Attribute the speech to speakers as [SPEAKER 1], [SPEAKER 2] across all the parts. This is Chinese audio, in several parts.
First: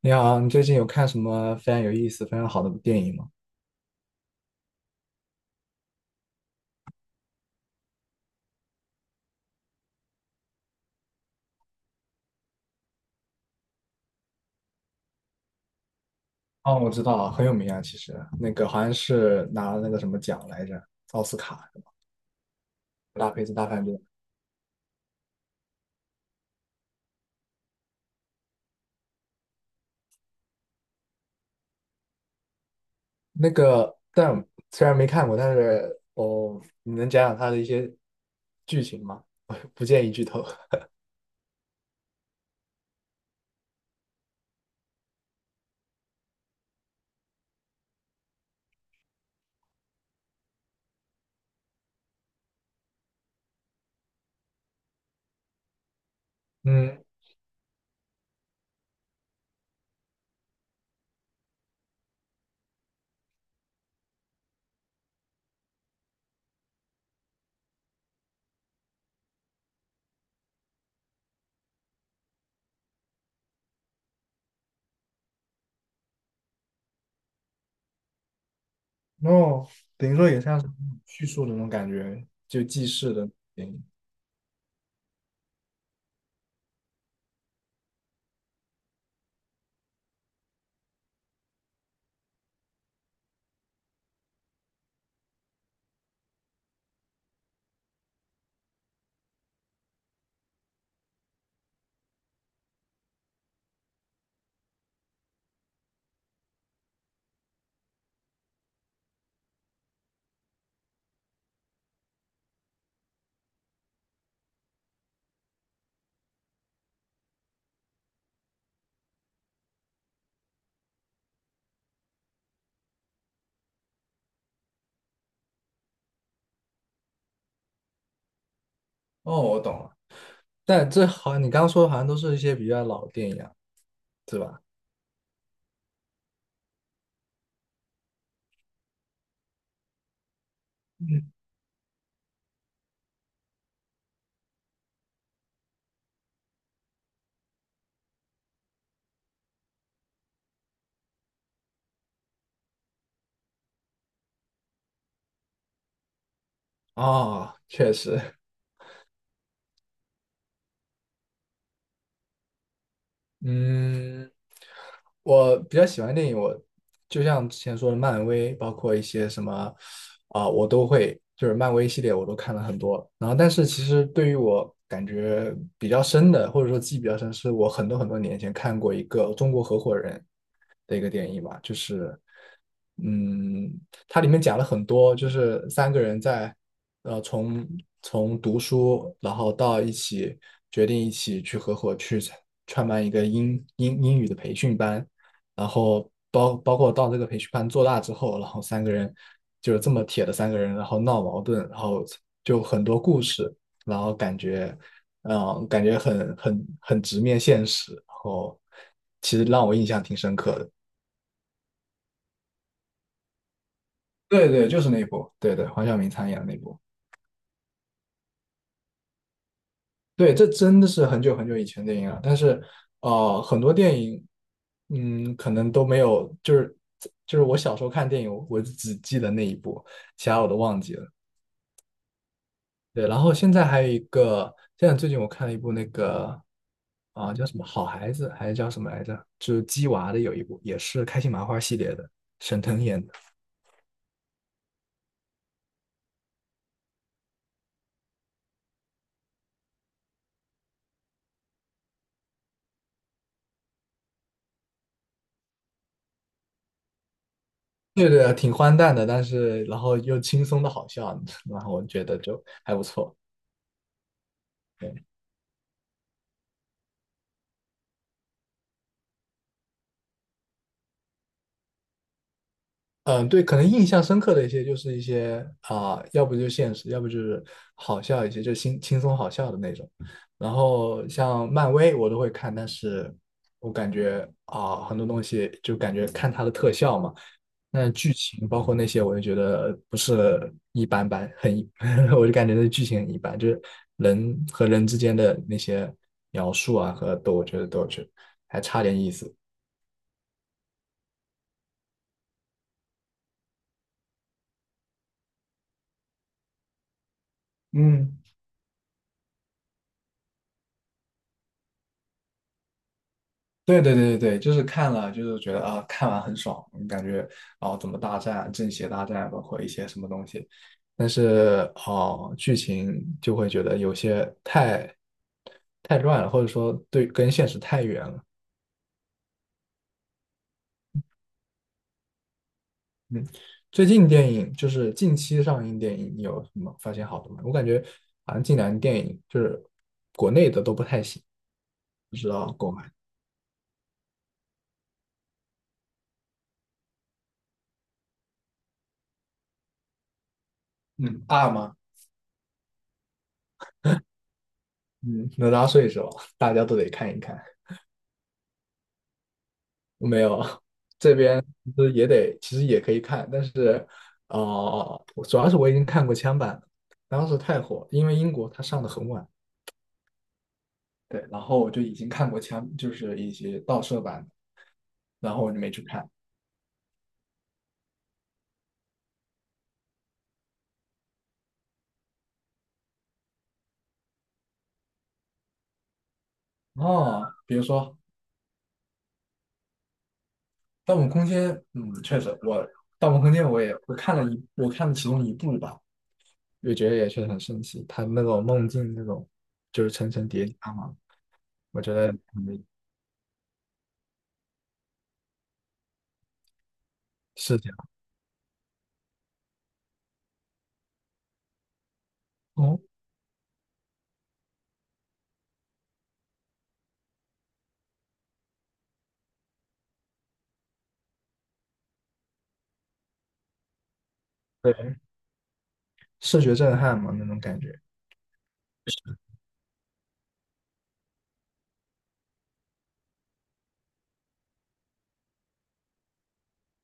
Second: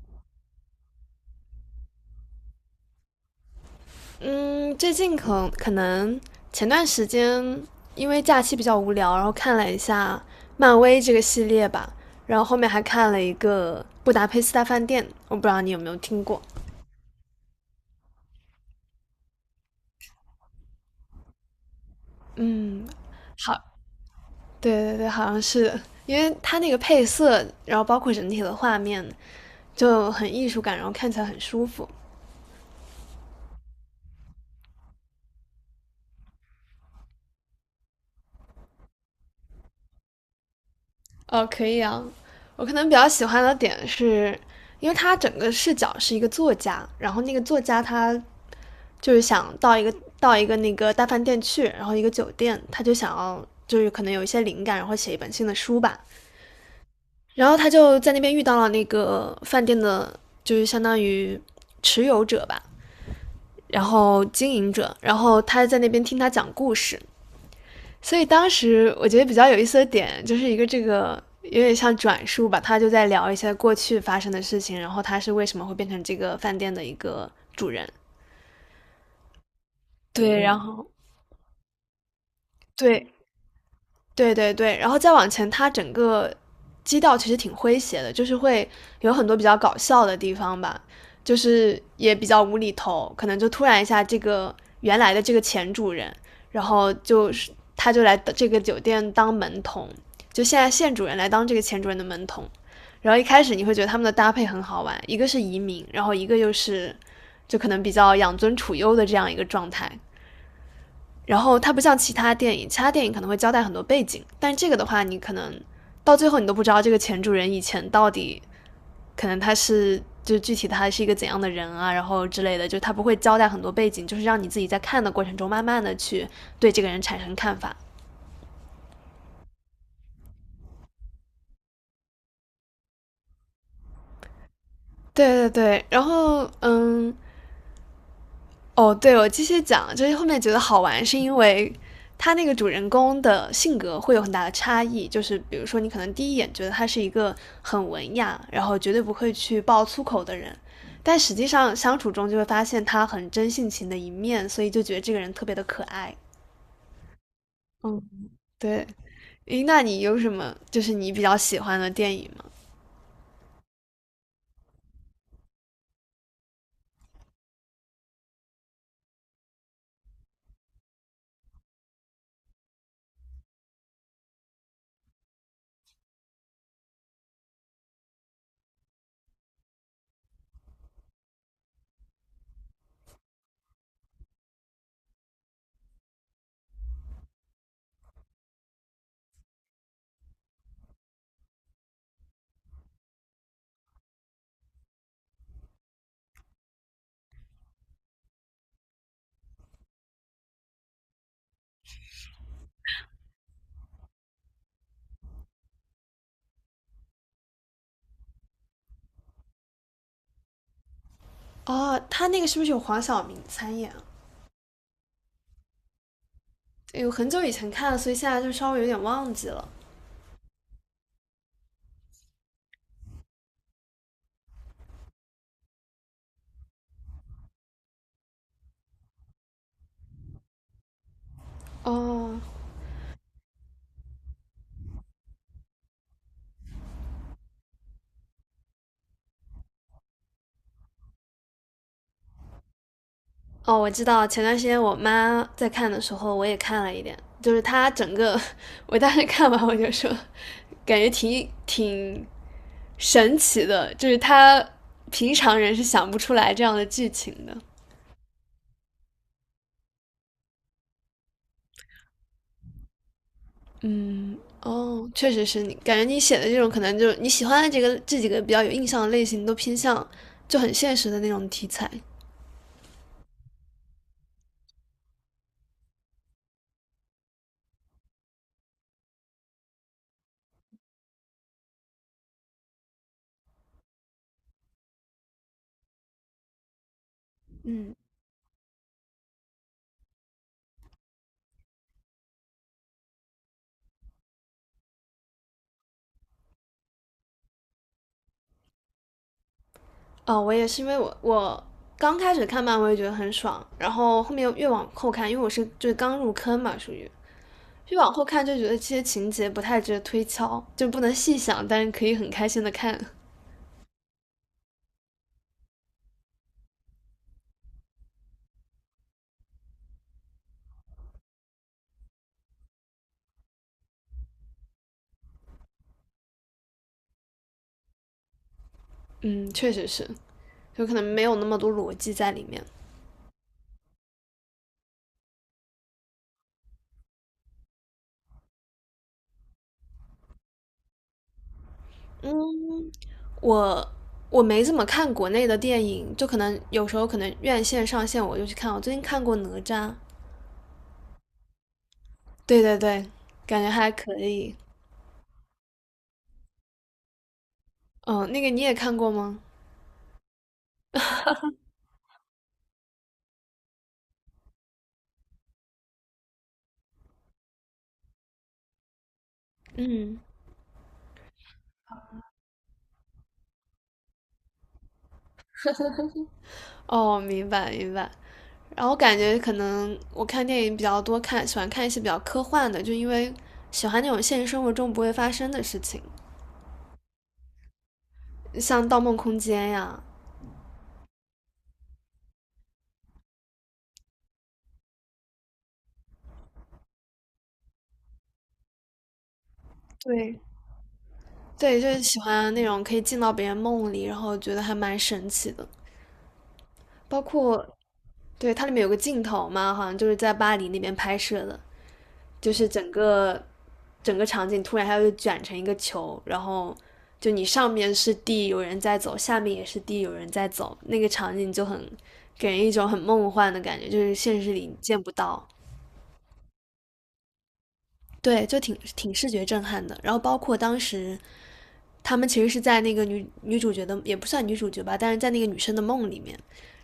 [SPEAKER 1] 你好，你最近有看什么非常有意思、非常好的电影吗？
[SPEAKER 2] 嗯，最近可能前段时间因为假期比较无聊，然后看了一下漫威这个系列吧，然后后面还看了一个《布达佩斯大饭店》，我不知道你有没有听过。
[SPEAKER 1] 哦，我知道，很有名啊，其实那个好像是拿了那个什么奖来着，奥斯卡
[SPEAKER 2] 嗯，
[SPEAKER 1] 《拉菲兹
[SPEAKER 2] 好，
[SPEAKER 1] 大饭店》。
[SPEAKER 2] 对对对，好像是因为它那个配色，然后包括整体的画面就很艺术感，然后看起来很舒服。
[SPEAKER 1] 那个，但虽然没看过，但是哦，你能讲讲它的一些剧情吗？不建议剧透。
[SPEAKER 2] 哦，可以啊。我可能比较喜欢的点是，因为它整个视角是一个作家，然后那个作家他就是想到一个到一个那个大饭店去，然后一个酒店，他就想要就是可能有一些灵感，然后写一本新的书吧。
[SPEAKER 1] 嗯，
[SPEAKER 2] 然后他就在那边遇到了那个饭店的，就是相当于持有者吧，然后经营者，然后他在那边听他讲故事。所以当时我觉得比较有意思的点，就是一个这个有点像转述吧，他就在聊一些过去发生的事情，然后他是为什么会变成这个饭店的一个主人。
[SPEAKER 1] 哦，等于说
[SPEAKER 2] 对，
[SPEAKER 1] 也
[SPEAKER 2] 然
[SPEAKER 1] 像是
[SPEAKER 2] 后
[SPEAKER 1] 叙述的那种感觉，就记
[SPEAKER 2] 对，
[SPEAKER 1] 事的电影。
[SPEAKER 2] 对对对，然后再往前，它整个基调其实挺诙谐的，就是会有很多比较搞笑的地方吧，就是也比较无厘头，可能就突然一下，这个原来的这个前主人，然后就是他就来这个酒店当门童，就现在现主人来当这个前主人的门童，然后一开始你会觉得他们的搭配很好玩，一个是移民，然后一个又是就可能比较养尊处优的这样一个状态，然后它不像其他电影，其他电影可能会交代很多背景，但这个的话，你可能到最后你都不知道这个前主人以前到底可能他是就具体他是一个怎样的人啊，然后之类的，就他不会交代很多背景，就是让你自己在看的过程中慢慢的去对这个人产生看法。
[SPEAKER 1] 哦，我懂了。但这好像你刚刚说的好像都是一些比较老的电影啊，对吧？
[SPEAKER 2] 对对对，然后嗯，哦，对，我继续讲，就是后面觉得好玩，是
[SPEAKER 1] 嗯。
[SPEAKER 2] 因为他那个主人公的性格会有很大的差异。就是比如说，你可能第一眼觉得他是一个很文雅，然后绝对不会去爆粗口的人，但实际上相处中就会发现他很真性情的一面，所以就觉得这个人特别的可爱。
[SPEAKER 1] 哦，确
[SPEAKER 2] 嗯，
[SPEAKER 1] 实。
[SPEAKER 2] 对。诶，那你有什么就是你比较喜欢的电影吗？
[SPEAKER 1] 嗯，我比较喜欢电影，我就像之前说的，漫威，包括一些什么我都会，就是漫威系列我都看了很多。然后，但是其实对于我感觉比较深的，或者说记忆比较深，是我很多很多年前看过一个中国合伙人的一个电影吧，就是嗯，它里面讲了很多，就是三个人在呃从从读书，然后到一起决定一起去合伙去创办一个英语的培训班，然后包括到这个培训班做大之后，然后三个人就是这么铁的三个人，然后闹矛盾，然后就很多故事，然后感觉感觉很直面现实，然后其实让我印象挺深刻的。
[SPEAKER 2] 哦，他那个是不是有黄晓明参演啊
[SPEAKER 1] 对对，就是那一部，对对，黄晓明参演的那部。
[SPEAKER 2] 有很久以前看了，所以现在就稍微有点忘记了。
[SPEAKER 1] 对，这真的是很久很久以前的电影了，但是，很多电影，嗯，可能都没有，就是就是我小时候看电影，我只记得那一部，其他我都忘记了。
[SPEAKER 2] 哦，
[SPEAKER 1] 对，然后现在还有一个，现在最近我看了一部那个，叫什么《好孩子》还是叫什么来着？就是鸡娃的有一部，也是开心麻花系列的，沈腾演的。
[SPEAKER 2] 哦，我知道，前段时间我妈在看的时候，我也看了一点，就是她整个，我当时看完我就说，感觉挺神奇的，就是她平常人是想不出来这样的剧情的。
[SPEAKER 1] 对对，挺荒诞的，但是然后又轻松的好笑，然后我觉得就还不错。
[SPEAKER 2] 嗯，哦，确实是你，感觉你写的这种可能就是你喜欢的这个这几个比较有印象的类型，都偏向就很现实的那种题材。
[SPEAKER 1] 嗯，对，可能印象深刻的一些就是一些要不就现实，要不就是好笑一些，就轻松好笑的那种。然后像漫威我都会看，但是我感觉很多东西就感觉看它的特效嘛，那
[SPEAKER 2] 嗯，
[SPEAKER 1] 剧情包括那些，我就觉得不是一般般，我就感觉那剧情很一般，就是人和人之间的那些描述啊和都，我觉得都是还差点意思。
[SPEAKER 2] 哦，我也是因为我刚开始看漫威觉得很爽，然后后面越往后看，因为我是就是刚入坑嘛，属于，越往
[SPEAKER 1] 嗯，
[SPEAKER 2] 后看就觉得这些情节不太值得推敲，就不能细想，但是可以很开心的看。
[SPEAKER 1] 对对对对对，就是看了，就是觉得啊，看完很爽，感觉啊怎么大战、正邪大战，包括一些什么东西，但是哦，剧情就会觉得有些太乱了，或者说对跟现实太远了。
[SPEAKER 2] 嗯，确实是，有可能没有那么多逻辑在里面。
[SPEAKER 1] 嗯，最近电影就是近期上映电影，你有什么发现好的吗？我感觉好像近两年电影就是国内的都不太行。
[SPEAKER 2] 嗯，我我没怎么看国内的电影，就可能有时候可能院线上线我就去看。我最近看过《哪吒》，
[SPEAKER 1] 嗯，二吗？
[SPEAKER 2] 对对对，感觉还可以。
[SPEAKER 1] 嗯，哪吒睡是吧？大家都得看一看。
[SPEAKER 2] 嗯，那个你也看过吗？
[SPEAKER 1] 没有，这边其实也得，其实也可以看，但是，我主要是我已经看过枪版了当时太火，因为英国它上的很晚，
[SPEAKER 2] 嗯，
[SPEAKER 1] 对，然后我就已经看过枪，就是一些盗摄版的然后我就没去看。
[SPEAKER 2] 哦，明白明白。然后感觉可能我看电影比较多，看喜欢看一些比较科幻的，就因为喜欢那种现实生活中不会发生的事情，
[SPEAKER 1] 哦，比如说
[SPEAKER 2] 像《盗梦空间》呀，
[SPEAKER 1] 《盗梦空间》，嗯，确实，《盗梦空间》我看了一，我看了其中一部吧，也觉得也确实很神奇，它那种梦境那种就是层层
[SPEAKER 2] 对
[SPEAKER 1] 叠加嘛。
[SPEAKER 2] 对，
[SPEAKER 1] 我
[SPEAKER 2] 就
[SPEAKER 1] 觉
[SPEAKER 2] 是
[SPEAKER 1] 得
[SPEAKER 2] 喜欢
[SPEAKER 1] 嗯
[SPEAKER 2] 那种可以进到别人梦里，然后觉得还蛮神奇的。包
[SPEAKER 1] 视
[SPEAKER 2] 括
[SPEAKER 1] 角，
[SPEAKER 2] 对它里面有个镜头嘛，好像就是在巴黎那边拍摄的，就是
[SPEAKER 1] 哦，
[SPEAKER 2] 整个场景突然它就卷成一个球，然后就你上面是地，有人在走，下面也是地，有人在走，那个场景就很给人一种很梦幻的感觉，就是现实里
[SPEAKER 1] 对，
[SPEAKER 2] 见不到。
[SPEAKER 1] 视觉震撼嘛那种感觉。
[SPEAKER 2] 对，就挺视觉震撼的。然后包括当时他们其实是在那个女主角的也不算女主角吧，但是在那个女生的梦里面，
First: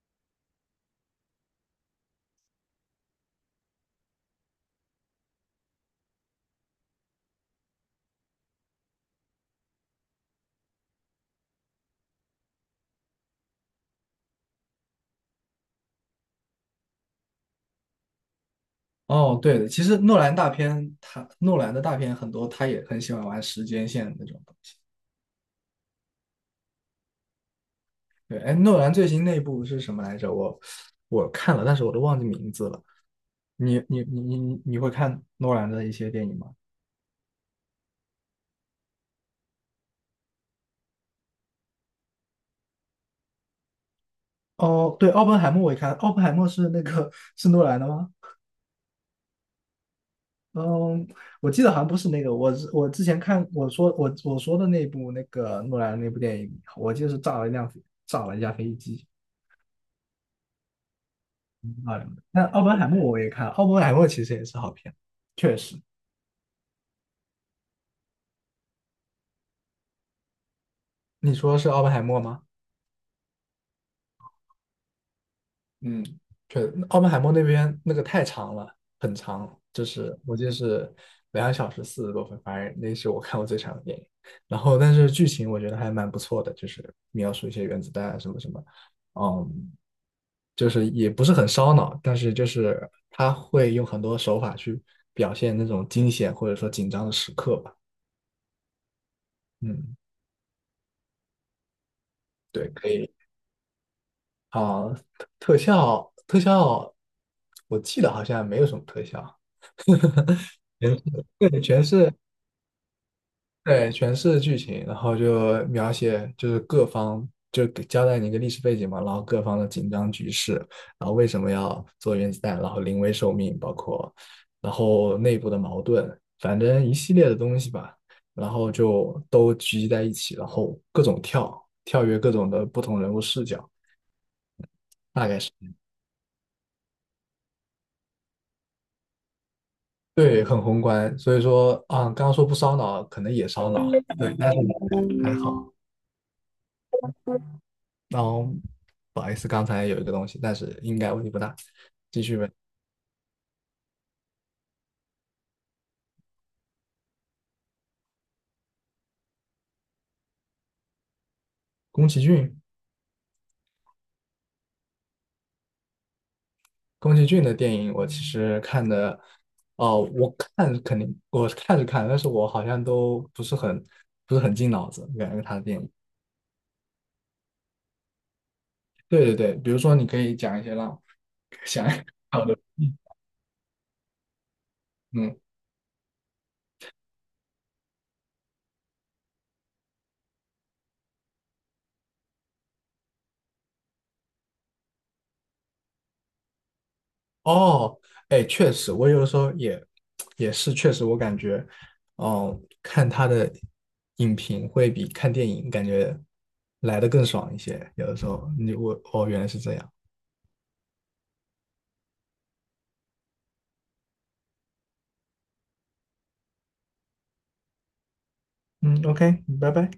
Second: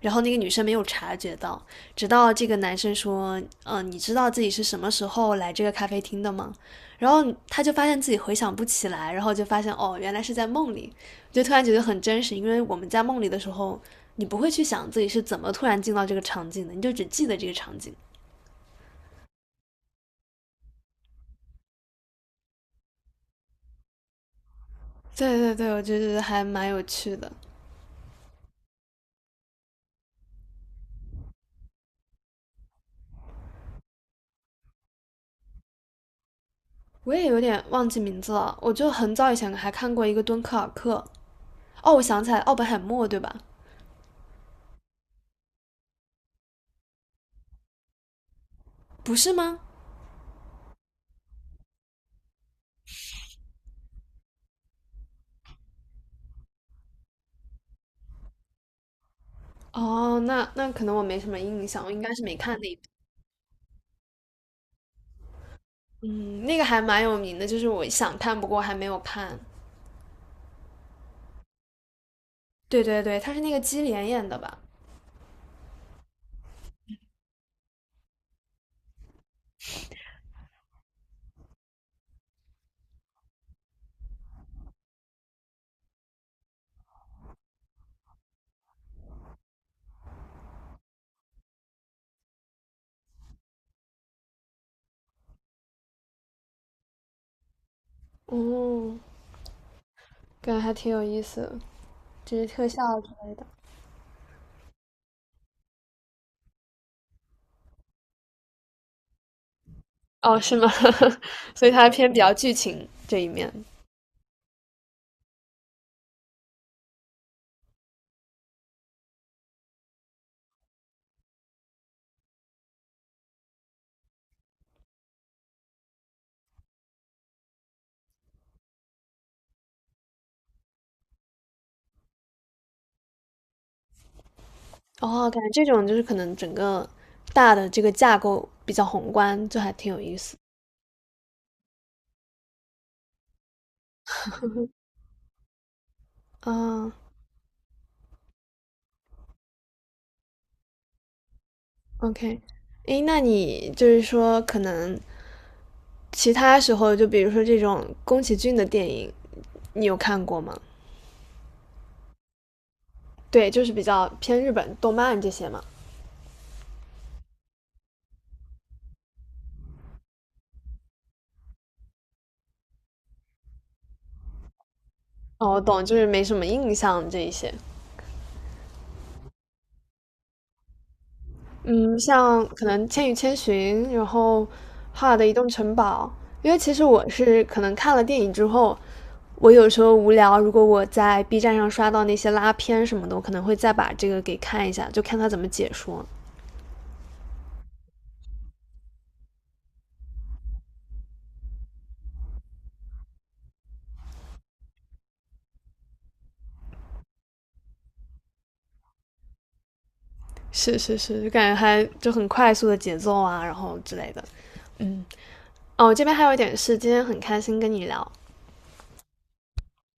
[SPEAKER 2] 然后那个女生没有察觉到，直到这个男生说："你知道自己是什么时候来这个咖啡厅的吗？"然后他就发现自己回想不起来，然后就发现哦，原来是在梦里，就突然觉得很真实，因为我们在梦里的时候，你不会去想自己是怎么突然进到这个场景的，你就只记得这个场景。
[SPEAKER 1] 哦，对的，其实诺兰大片，他诺兰的大片很多，他也很喜欢玩时间线那种东西。
[SPEAKER 2] 对对对，我就觉得还蛮有趣的。
[SPEAKER 1] 对，哎，诺兰最新那部是什么来着？我我看了，但是我都忘记名字了。你会看诺兰的一些电影吗？
[SPEAKER 2] 我也有点忘记名字了，我就很早以前还看过一个敦刻尔克，哦，我想起来，奥本海默对吧？
[SPEAKER 1] 哦，对，奥本海默我也看，奥本海默是那个是诺兰的吗？
[SPEAKER 2] 不是吗？
[SPEAKER 1] 嗯，我记得好像不是那个，我是我之前看我说我我说的那部那个诺兰的那部电影，我记得是炸了一架飞机。
[SPEAKER 2] 哦，那那可能我没什么印象，我应
[SPEAKER 1] 哎，
[SPEAKER 2] 该是没
[SPEAKER 1] 那
[SPEAKER 2] 看
[SPEAKER 1] 奥
[SPEAKER 2] 那一
[SPEAKER 1] 本
[SPEAKER 2] 部。
[SPEAKER 1] 海默我也看了，奥本海默其实也是好片。确实，
[SPEAKER 2] 嗯，那个还蛮有名的，就是我想看，不过还没有看。
[SPEAKER 1] 你说是奥本海默吗？
[SPEAKER 2] 对对对，他是那个基连演的吧？
[SPEAKER 1] 嗯，确实，《奥本海默那边那个太长了，很长，就是我记得是两小时四十多分，反正那是我看过最长的电影。然后，但是剧情我觉得还蛮不错的，就是描述一些原子弹啊什么什么，嗯，就是也不是很烧脑，但是就是他会用很多手法去表现那种惊险或者说紧张的时刻吧。
[SPEAKER 2] 哦，
[SPEAKER 1] 嗯，
[SPEAKER 2] 感觉还挺有意思的，只是特
[SPEAKER 1] 对，可
[SPEAKER 2] 效之
[SPEAKER 1] 以。
[SPEAKER 2] 类的。
[SPEAKER 1] 啊，特效，我记得好像没有什么特效，
[SPEAKER 2] 哦，是吗？
[SPEAKER 1] 全 对，
[SPEAKER 2] 所以它偏比较剧情这一面。
[SPEAKER 1] 对全是剧情，然后就描写就是各方就给交代你一个历史背景嘛，然后各方的紧张局势，然后为什么要做原子弹，然后临危受命，包括然后内部的矛盾，反正一系列的东西吧，然后就都聚集在一起，然后各种跳跃各种的不同人物视角。大
[SPEAKER 2] 哦，
[SPEAKER 1] 概
[SPEAKER 2] 感觉
[SPEAKER 1] 是。
[SPEAKER 2] 这种就是可能整个大的这个架构比较宏观，就还挺有意思。
[SPEAKER 1] 对，很宏观，所以说啊，刚刚说不烧脑，可能也烧脑，对，但是还好。
[SPEAKER 2] 啊
[SPEAKER 1] 然后不好意思，刚才有一个东西，但是应该问题不大。继续
[SPEAKER 2] ，OK,
[SPEAKER 1] 问，
[SPEAKER 2] 诶，那你就是说可能其他时候，就比如说这种宫崎骏的电影，你有看过吗？
[SPEAKER 1] 宫崎骏，
[SPEAKER 2] 对，就是比较偏日本动漫这些嘛。
[SPEAKER 1] 宫崎骏的电影我其实看的，哦、我看肯定我看着看，但是我好像都不是很不是很进脑子，感觉
[SPEAKER 2] 哦，
[SPEAKER 1] 他
[SPEAKER 2] 我
[SPEAKER 1] 的电
[SPEAKER 2] 懂，
[SPEAKER 1] 影。
[SPEAKER 2] 就是没什么印象这一些。
[SPEAKER 1] 对对对，比如说你可以讲一些让想 一
[SPEAKER 2] 嗯，像
[SPEAKER 1] 想的，
[SPEAKER 2] 可能《千与千寻》，然后《哈尔的移
[SPEAKER 1] 嗯，
[SPEAKER 2] 动城堡》，因为其实我是可能看了电影之后，我有时候无聊，如果我在 B 站上刷到那些拉片什么的，我可能会再把这个给看一下，就看他怎么解说。
[SPEAKER 1] 哦，哎，确实，我有的时候也是确实，我感觉，哦，看他的影评会比看电影感觉来的更爽一些。有的时候，哦，原来是这样。
[SPEAKER 2] 是是是，就感觉还就很快速的节奏啊，然后之类的。嗯。哦，这边还有一点是，今天很开心跟你聊，
[SPEAKER 1] 嗯，OK，拜拜。